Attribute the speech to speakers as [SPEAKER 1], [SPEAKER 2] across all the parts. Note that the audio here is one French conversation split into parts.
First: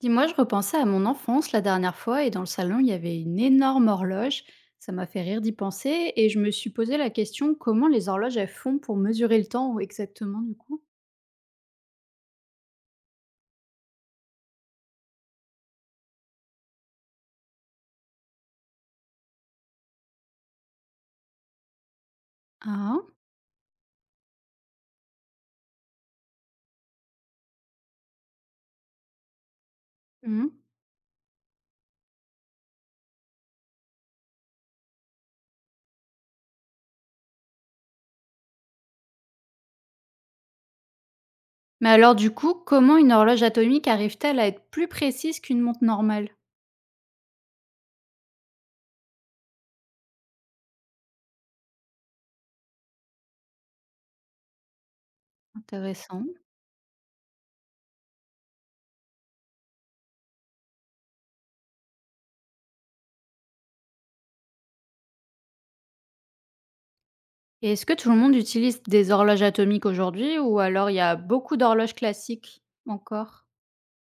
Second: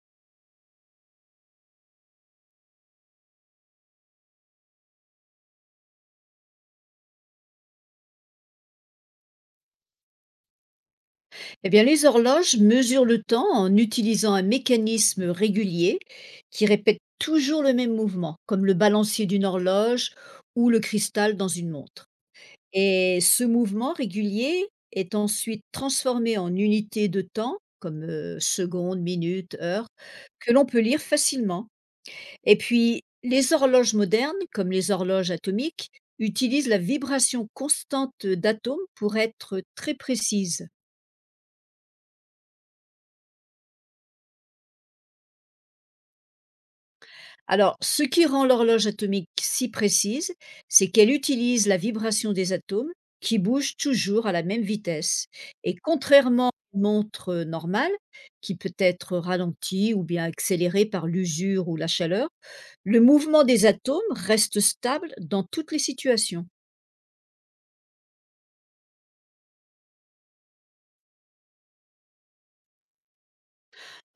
[SPEAKER 1] Dis-moi, je repensais à mon enfance la dernière fois et dans le salon, il y avait une énorme horloge. Ça m'a fait rire d'y penser et je me suis posé la question comment les horloges elles font pour mesurer le temps exactement du coup.
[SPEAKER 2] Eh bien, les horloges mesurent le temps en utilisant un mécanisme régulier qui répète toujours le même mouvement, comme le balancier d'une horloge ou le cristal dans une montre.
[SPEAKER 1] Ah.
[SPEAKER 2] Et ce mouvement régulier est ensuite transformé en unités de temps, comme secondes, minutes, heures,
[SPEAKER 1] Mhm.
[SPEAKER 2] que l'on peut lire facilement. Et puis, les horloges modernes, comme les horloges atomiques, utilisent la vibration constante d'atomes pour être très précises.
[SPEAKER 1] Mais alors du coup, comment une horloge atomique arrive-t-elle à être plus précise qu'une montre normale?
[SPEAKER 2] Alors, ce qui rend l'horloge atomique si précise, c'est qu'elle utilise la vibration des atomes qui bougent toujours à la même vitesse. Et
[SPEAKER 1] Intéressant.
[SPEAKER 2] contrairement à une montre normale, qui peut être ralentie ou bien accélérée par l'usure ou la chaleur, le mouvement des atomes reste stable dans toutes les situations.
[SPEAKER 1] Et est-ce que tout le monde utilise des horloges atomiques aujourd'hui ou alors il y a beaucoup d'horloges classiques encore?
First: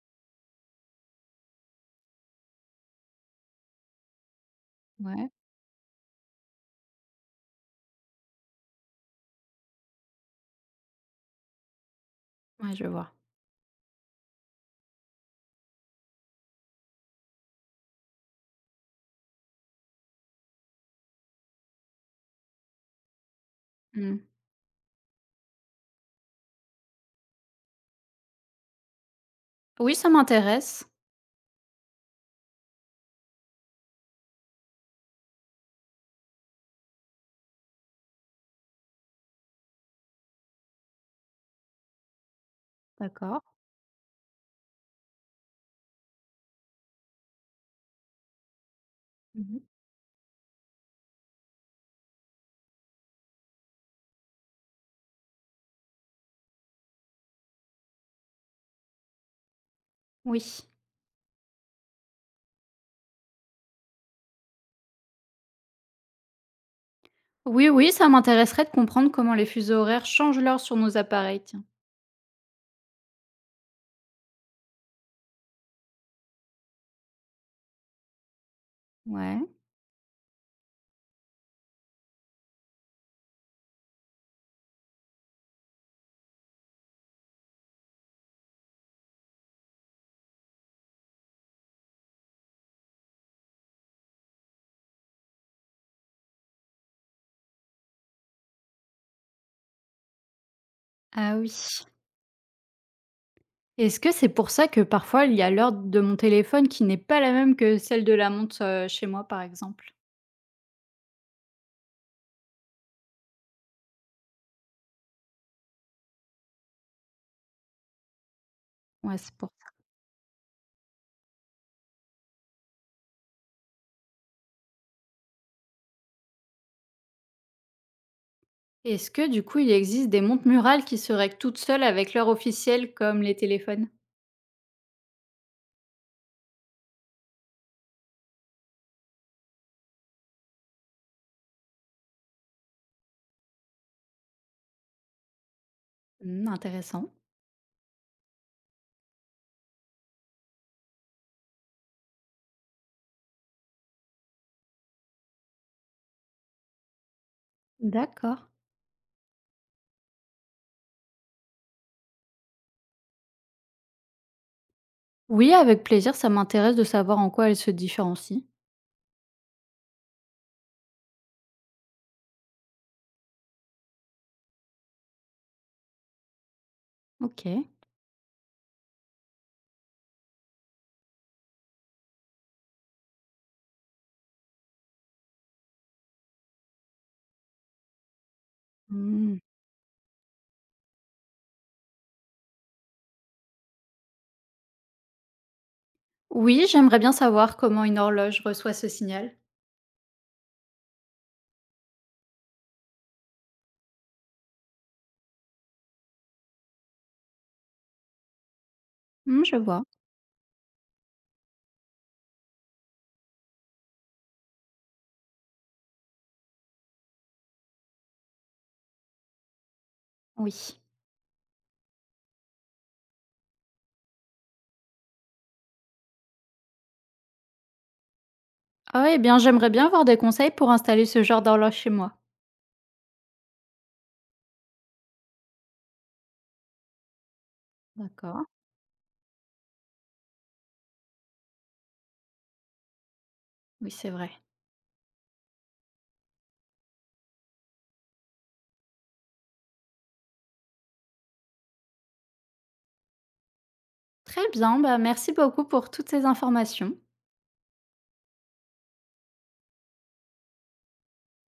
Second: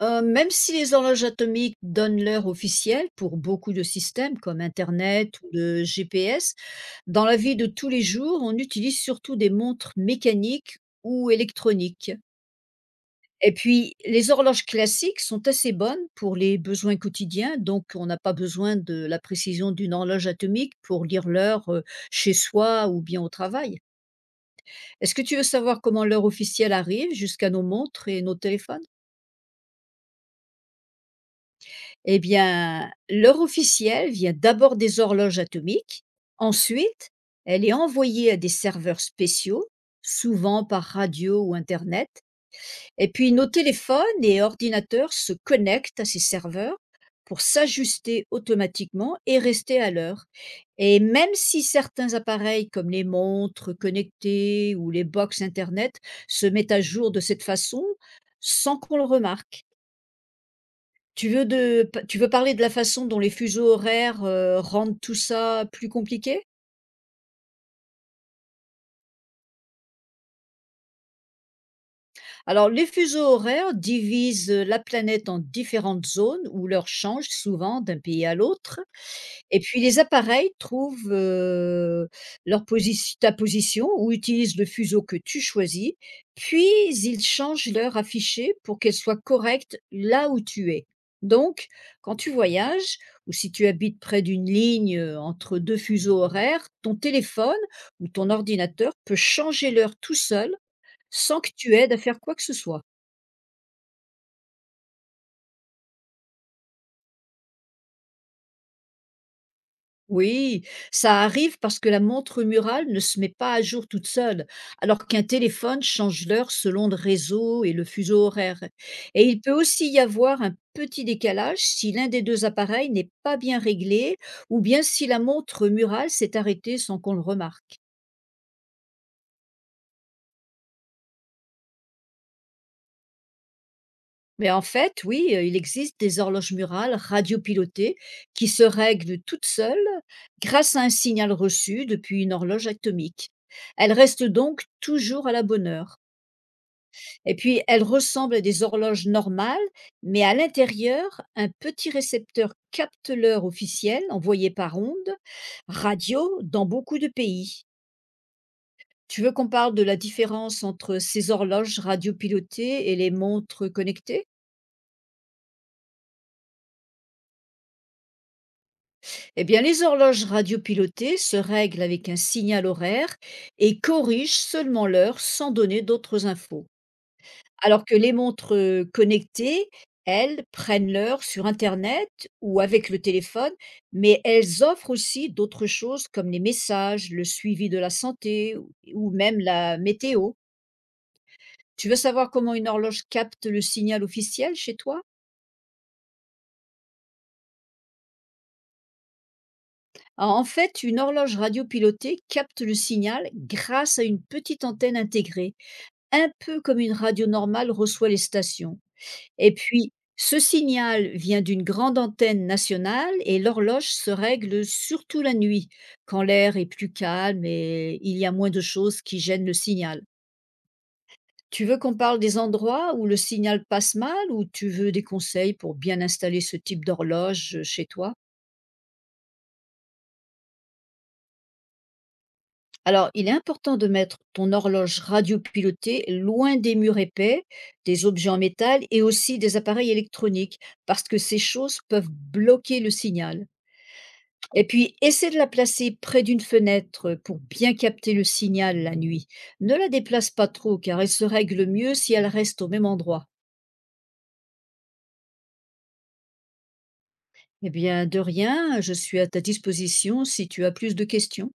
[SPEAKER 2] Même si les horloges atomiques donnent l'heure officielle pour beaucoup de systèmes comme
[SPEAKER 1] Ouais,
[SPEAKER 2] internet ou le GPS, dans la vie de tous les jours, on utilise surtout des montres mécaniques ou électroniques.
[SPEAKER 1] ouais, je vois.
[SPEAKER 2] Et puis les horloges classiques sont assez bonnes pour les besoins quotidiens, donc on n'a pas besoin de la précision d'une horloge atomique pour lire l'heure, chez soi ou bien au travail.
[SPEAKER 1] Mhm.
[SPEAKER 2] Est-ce que tu veux savoir comment l'heure officielle arrive jusqu'à nos montres et nos téléphones?
[SPEAKER 1] Oui, ça m'intéresse.
[SPEAKER 2] Eh bien, l'heure officielle vient d'abord des horloges atomiques. Ensuite, elle est envoyée à des serveurs spéciaux, souvent par radio ou Internet. Et puis,
[SPEAKER 1] D'accord.
[SPEAKER 2] nos téléphones et ordinateurs se connectent à ces serveurs pour s'ajuster automatiquement et
[SPEAKER 1] Mhm.
[SPEAKER 2] rester à l'heure. Et même si certains appareils comme les montres connectées ou les box Internet se mettent à jour de cette façon, sans qu'on le remarque,
[SPEAKER 1] Oui.
[SPEAKER 2] tu veux parler de la façon dont les fuseaux horaires, rendent tout ça plus compliqué?
[SPEAKER 1] Oui, oui, ça m'intéresserait de comprendre comment les fuseaux horaires changent l'heure sur nos appareils, tiens.
[SPEAKER 2] Alors les fuseaux horaires divisent, la planète en différentes zones où l'heure change souvent d'un pays à l'autre.
[SPEAKER 1] Ouais.
[SPEAKER 2] Et puis les appareils trouvent, leur position ta position ou utilisent le fuseau que tu choisis, puis ils changent l'heure affichée pour qu'elle soit correcte là où tu es. Donc quand tu voyages ou si tu habites près d'une ligne, entre 2 fuseaux horaires, ton téléphone ou ton ordinateur peut changer l'heure tout seul
[SPEAKER 1] Ah
[SPEAKER 2] sans
[SPEAKER 1] oui.
[SPEAKER 2] que tu aides à faire quoi que ce soit.
[SPEAKER 1] Est-ce que c'est pour ça que parfois il y a l'heure de mon téléphone qui n'est pas la même que celle de la montre chez moi, par exemple?
[SPEAKER 2] Oui, ça arrive parce que la montre murale ne se met pas à jour toute seule, alors qu'un téléphone change l'heure selon le réseau et le fuseau horaire.
[SPEAKER 1] Ouais,
[SPEAKER 2] Et
[SPEAKER 1] c'est
[SPEAKER 2] il
[SPEAKER 1] pour
[SPEAKER 2] peut
[SPEAKER 1] ça.
[SPEAKER 2] aussi y avoir un petit décalage si l'un des deux appareils n'est pas bien réglé ou bien si la montre murale s'est arrêtée sans qu'on le remarque.
[SPEAKER 1] Est-ce que du coup il existe des montres murales qui se règlent toutes seules avec l'heure officielle comme les téléphones?
[SPEAKER 2] Mais en fait, oui, il existe des horloges murales radiopilotées qui se règlent toutes seules grâce à un signal reçu depuis une horloge atomique. Elles restent donc toujours à la bonne heure.
[SPEAKER 1] Hmm, intéressant.
[SPEAKER 2] Et puis, elles ressemblent à des horloges normales, mais à l'intérieur, un petit récepteur capte l'heure officielle envoyée par onde radio dans beaucoup de pays.
[SPEAKER 1] D'accord.
[SPEAKER 2] Tu veux qu'on parle de la différence entre ces horloges radiopilotées et les montres connectées?
[SPEAKER 1] Oui, avec plaisir, ça m'intéresse de savoir en quoi elles se différencient.
[SPEAKER 2] Eh bien, les horloges radiopilotées se règlent avec un signal horaire et corrigent seulement l'heure sans donner d'autres infos.
[SPEAKER 1] Ok.
[SPEAKER 2] Alors que les montres, connectées, elles prennent l'heure sur internet ou avec le téléphone, mais elles offrent aussi d'autres choses comme les messages, le suivi de la santé ou
[SPEAKER 1] Hmm.
[SPEAKER 2] même la météo. Tu veux savoir comment une horloge capte le signal officiel chez toi?
[SPEAKER 1] Oui, j'aimerais bien savoir comment une horloge reçoit ce signal.
[SPEAKER 2] Ah, en fait, une horloge radiopilotée capte le signal grâce à une petite antenne intégrée, un peu comme une radio normale reçoit les stations.
[SPEAKER 1] Hmm,
[SPEAKER 2] Et
[SPEAKER 1] je vois.
[SPEAKER 2] puis, ce signal vient d'une grande antenne nationale et l'horloge se règle surtout la nuit, quand l'air est plus calme et il y a moins de choses qui gênent le signal.
[SPEAKER 1] Oui.
[SPEAKER 2] Tu veux qu'on parle des endroits où le signal passe mal ou tu veux des conseils pour bien installer ce type d'horloge chez toi?
[SPEAKER 1] Ah oui, eh bien, j'aimerais bien avoir des conseils pour installer ce genre d'horloge chez moi.
[SPEAKER 2] Alors, il est important de mettre ton horloge radiopilotée loin des murs épais, des objets en
[SPEAKER 1] D'accord.
[SPEAKER 2] métal et aussi des appareils électroniques, parce que ces choses peuvent bloquer le signal.
[SPEAKER 1] Oui, c'est vrai.
[SPEAKER 2] Et puis, essaie de la placer près d'une fenêtre pour bien capter le signal la nuit. Ne la déplace pas trop, car elle se règle mieux si elle reste au même endroit.
[SPEAKER 1] Très bien, bah, merci beaucoup pour toutes ces informations.
[SPEAKER 2] Eh bien, de rien, je suis à ta disposition si tu as plus de questions.